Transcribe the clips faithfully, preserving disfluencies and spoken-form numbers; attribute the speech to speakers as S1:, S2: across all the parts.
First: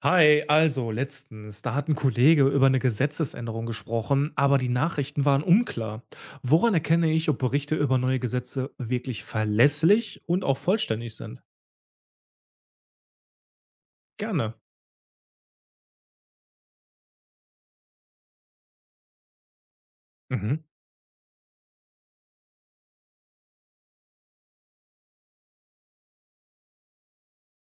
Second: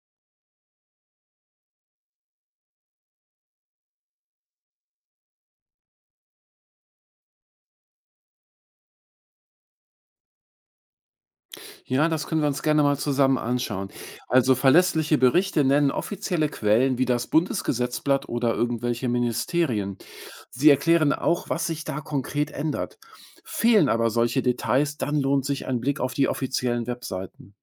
S1: Hi, also letztens, da hat ein Kollege über eine Gesetzesänderung gesprochen, aber die Nachrichten waren unklar. Woran erkenne ich, ob Berichte über neue Gesetze wirklich verlässlich und auch vollständig sind?
S2: Ja, das können wir uns gerne mal zusammen anschauen. Also
S1: Gerne.
S2: verlässliche Berichte nennen offizielle Quellen wie das Bundesgesetzblatt oder irgendwelche Ministerien.
S1: Mhm.
S2: Sie erklären auch, was sich da konkret ändert. Fehlen aber solche Details, dann lohnt sich ein Blick auf die offiziellen Webseiten.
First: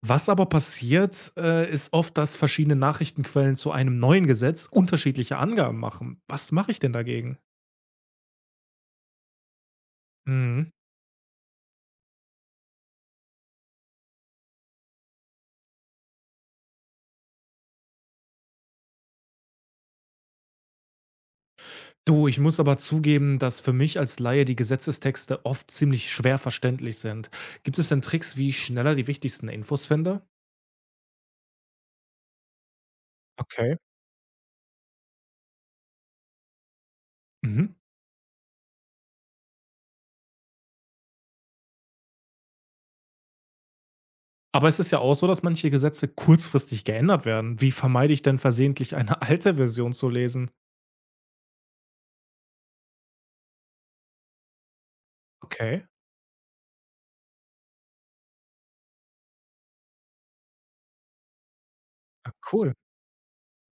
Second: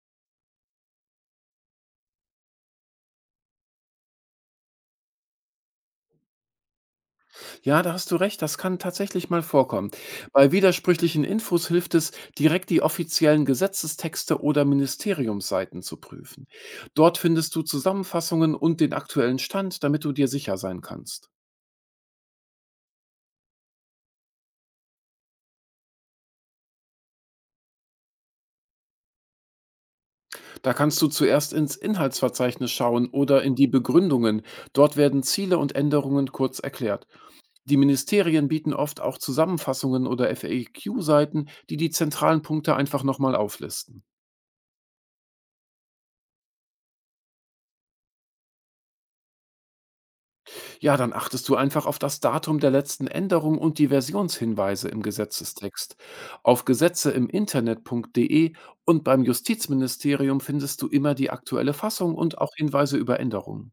S1: Was aber passiert, äh, ist oft, dass verschiedene Nachrichtenquellen zu einem neuen Gesetz unterschiedliche Angaben machen. Was mache ich denn dagegen?
S2: Ja, da hast du recht, das kann tatsächlich mal vorkommen. Bei
S1: Mhm.
S2: widersprüchlichen Infos hilft es, direkt die offiziellen Gesetzestexte oder Ministeriumsseiten zu prüfen. Dort findest du Zusammenfassungen und den aktuellen Stand, damit du dir sicher sein kannst.
S1: Du, ich muss aber zugeben, dass für mich als Laie die Gesetzestexte oft ziemlich schwer verständlich sind. Gibt es denn Tricks, wie ich schneller die wichtigsten Infos finde?
S2: Da kannst du zuerst ins Inhaltsverzeichnis schauen oder in die
S1: Okay.
S2: Begründungen. Dort werden Ziele und Änderungen kurz erklärt.
S1: Mhm.
S2: Die Ministerien bieten oft auch Zusammenfassungen oder F A Q-Seiten, die die zentralen Punkte einfach nochmal auflisten.
S1: Aber es ist ja auch so, dass manche Gesetze kurzfristig geändert werden. Wie vermeide ich denn versehentlich eine alte Version zu lesen?
S2: Ja, dann achtest du einfach auf das Datum der letzten Änderung und die Versionshinweise im
S1: Okay.
S2: Gesetzestext. Auf Gesetze im Internet.de und beim Justizministerium findest du immer die aktuelle Fassung
S1: Ah,
S2: und auch
S1: cool.
S2: Hinweise über Änderungen.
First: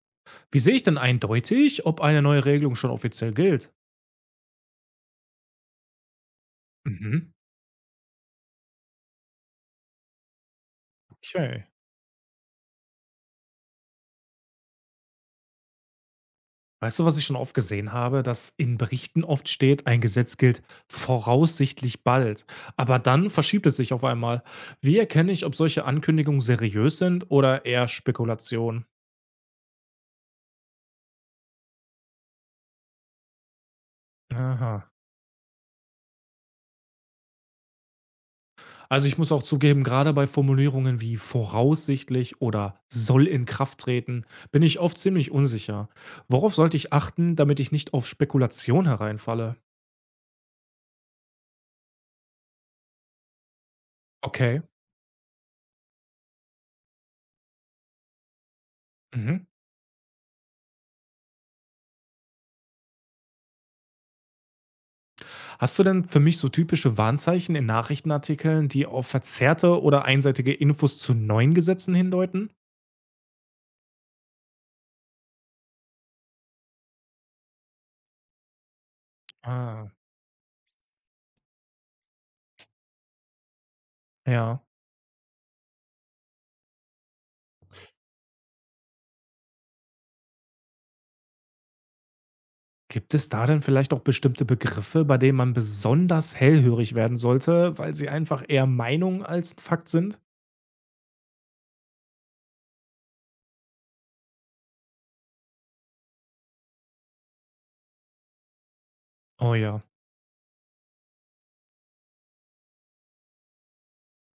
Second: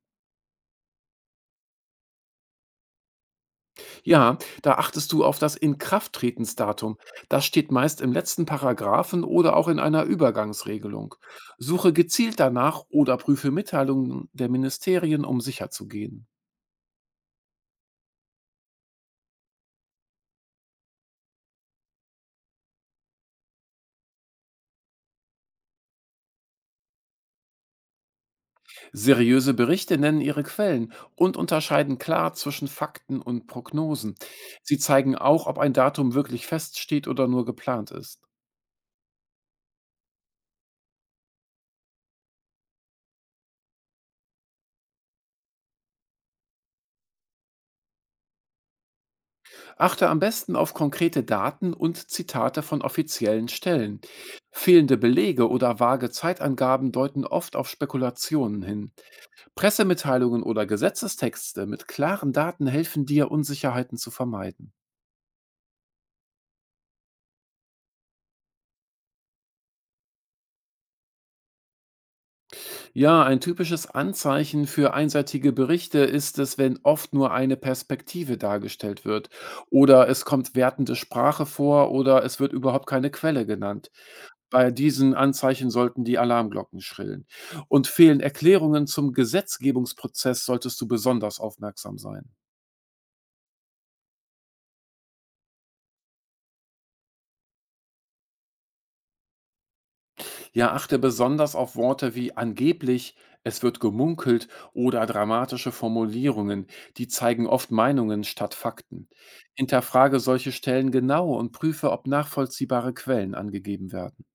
S1: Wie sehe ich denn eindeutig, ob eine neue Regelung schon offiziell gilt?
S2: Ja, da achtest du auf das Inkrafttretensdatum.
S1: Mhm.
S2: Das steht meist im letzten Paragraphen oder auch in einer Übergangsregelung.
S1: Okay.
S2: Suche gezielt danach oder prüfe Mitteilungen der Ministerien, um sicherzugehen.
S1: Weißt du, was ich schon oft gesehen habe, dass in Berichten oft steht, ein Gesetz gilt voraussichtlich bald. Aber dann verschiebt es sich auf einmal. Wie erkenne ich, ob solche Ankündigungen seriös sind oder eher Spekulation?
S2: Seriöse Berichte nennen ihre Quellen und unterscheiden klar zwischen Fakten und Prognosen. Sie
S1: Aha.
S2: zeigen auch, ob ein Datum wirklich feststeht oder nur geplant ist.
S1: Also, ich muss auch zugeben, gerade bei Formulierungen wie „voraussichtlich“ oder „soll in Kraft treten“ bin ich oft ziemlich unsicher. Worauf sollte ich achten, damit ich nicht auf Spekulation hereinfalle?
S2: Achte am besten auf konkrete Daten und Zitate von offiziellen Stellen.
S1: Okay.
S2: Fehlende Belege oder vage Zeitangaben deuten oft auf Spekulationen hin.
S1: Mhm.
S2: Pressemitteilungen oder Gesetzestexte mit klaren Daten helfen dir, Unsicherheiten zu vermeiden.
S1: Hast du denn für mich so typische Warnzeichen in Nachrichtenartikeln, die auf verzerrte oder einseitige Infos zu neuen Gesetzen hindeuten?
S2: Ja, ein typisches Anzeichen für einseitige Berichte ist es, wenn oft nur eine Perspektive dargestellt wird
S1: Ah,
S2: oder es kommt wertende Sprache vor oder es wird überhaupt keine Quelle genannt.
S1: ja.
S2: Bei diesen Anzeichen sollten die Alarmglocken schrillen. Und fehlen Erklärungen zum Gesetzgebungsprozess, solltest du besonders aufmerksam sein.
S1: Gibt es da denn vielleicht auch bestimmte Begriffe, bei denen man besonders hellhörig werden sollte, weil sie einfach eher Meinung als Fakt sind?
S2: Ja, achte besonders auf Worte wie angeblich, es wird gemunkelt oder dramatische Formulierungen. Die zeigen oft Meinungen statt Fakten.
S1: Oh ja.
S2: Hinterfrage solche Stellen genau und prüfe, ob nachvollziehbare Quellen angegeben werden.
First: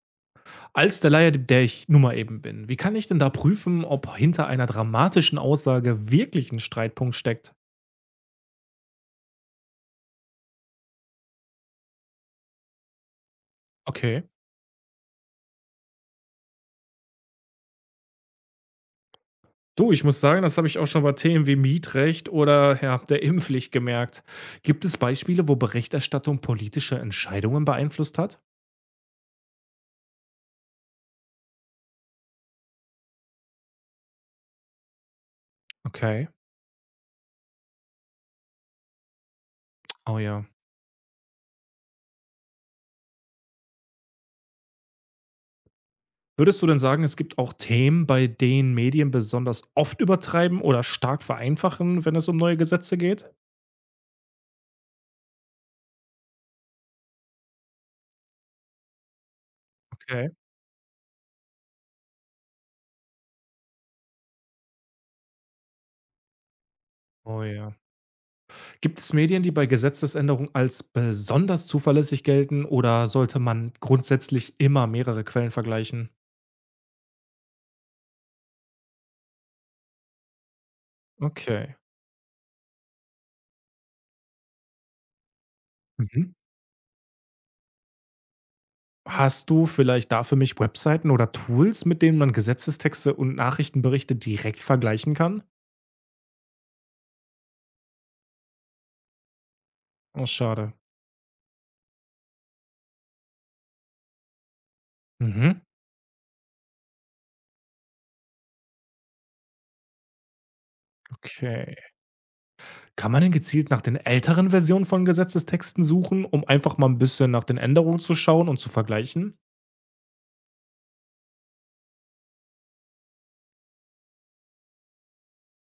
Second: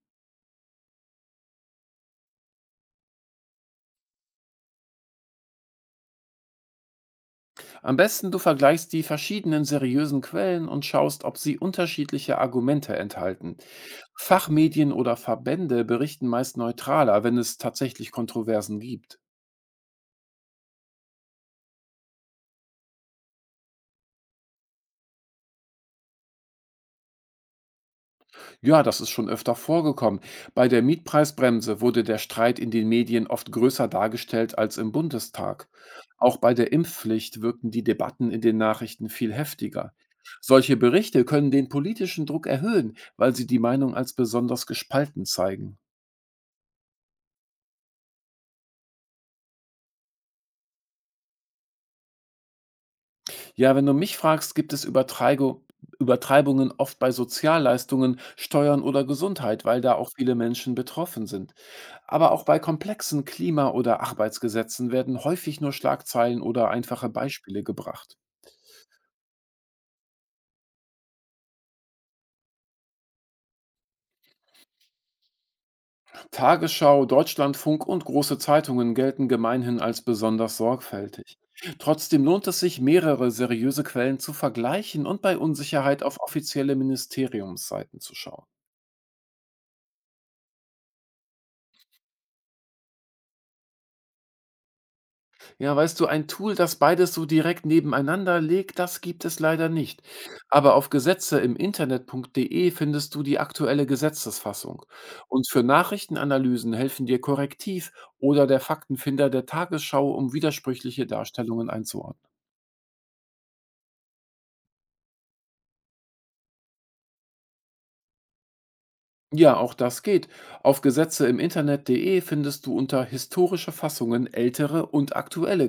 S1: Als der Laie, der ich nun mal eben bin, wie kann ich denn da prüfen, ob hinter einer dramatischen Aussage wirklich ein Streitpunkt steckt?
S2: Am besten du vergleichst die verschiedenen seriösen Quellen und schaust, ob sie unterschiedliche Argumente enthalten.
S1: Okay.
S2: Fachmedien oder Verbände berichten meist neutraler, wenn es tatsächlich Kontroversen gibt.
S1: Du, ich muss sagen, das habe ich auch schon bei Themen wie Mietrecht oder, ja, der Impfpflicht gemerkt. Gibt es Beispiele, wo Berichterstattung politische Entscheidungen beeinflusst hat?
S2: Ja, das ist schon öfter vorgekommen. Bei der Mietpreisbremse wurde der Streit in den Medien oft größer dargestellt als im Bundestag.
S1: Okay.
S2: Auch bei der Impfpflicht wirkten die Debatten in den Nachrichten viel heftiger.
S1: Oh ja.
S2: Solche Berichte können den politischen Druck erhöhen, weil sie die Meinung als besonders gespalten zeigen.
S1: Würdest du denn sagen, es gibt auch Themen, bei denen Medien besonders oft übertreiben oder stark vereinfachen, wenn es um neue Gesetze geht?
S2: Ja, wenn du mich fragst, gibt es Übertreigo- Übertreibungen oft bei Sozialleistungen, Steuern oder Gesundheit, weil da auch
S1: Okay.
S2: viele Menschen betroffen sind. Aber auch bei komplexen Klima- oder Arbeitsgesetzen werden häufig nur Schlagzeilen oder einfache
S1: Oh
S2: Beispiele
S1: ja.
S2: gebracht.
S1: Gibt es Medien, die bei Gesetzesänderungen als besonders zuverlässig gelten oder sollte man grundsätzlich immer mehrere Quellen vergleichen?
S2: Tagesschau, Deutschlandfunk und große Zeitungen gelten gemeinhin als besonders sorgfältig.
S1: Okay.
S2: Trotzdem lohnt es sich, mehrere seriöse Quellen zu vergleichen und bei Unsicherheit auf
S1: Mhm.
S2: offizielle Ministeriumsseiten zu schauen.
S1: Hast du vielleicht da für mich Webseiten oder Tools, mit denen man Gesetzestexte und Nachrichtenberichte direkt vergleichen kann?
S2: Ja, weißt du, ein Tool, das beides so direkt nebeneinander legt, das gibt es leider nicht.
S1: Oh, schade.
S2: Aber auf Gesetze im Internet.de findest du die aktuelle Gesetzesfassung. Und für
S1: Mhm.
S2: Nachrichtenanalysen helfen dir Korrektiv oder der Faktenfinder der Tagesschau, um widersprüchliche Darstellungen
S1: Okay.
S2: einzuordnen.
S1: Kann man denn gezielt nach den älteren Versionen von Gesetzestexten suchen, um einfach mal ein bisschen nach den Änderungen zu schauen und zu vergleichen?
S2: Ja, auch das geht. Auf Gesetze im Internet.de findest du unter historische Fassungen ältere und aktuelle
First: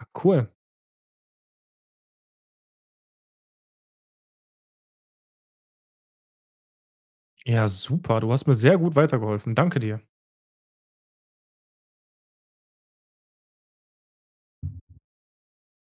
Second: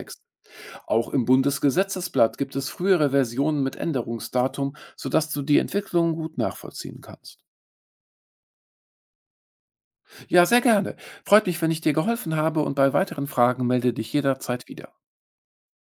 S1: Ah, cool.
S2: Auch im Bundesgesetzesblatt gibt es frühere Versionen mit Änderungsdatum, sodass du die Entwicklung gut nachvollziehen kannst.
S1: Ja, super. Du hast mir sehr gut weitergeholfen. Danke dir.
S2: Ja, sehr gerne. Freut mich, wenn ich dir geholfen habe und bei weiteren Fragen melde dich jederzeit wieder.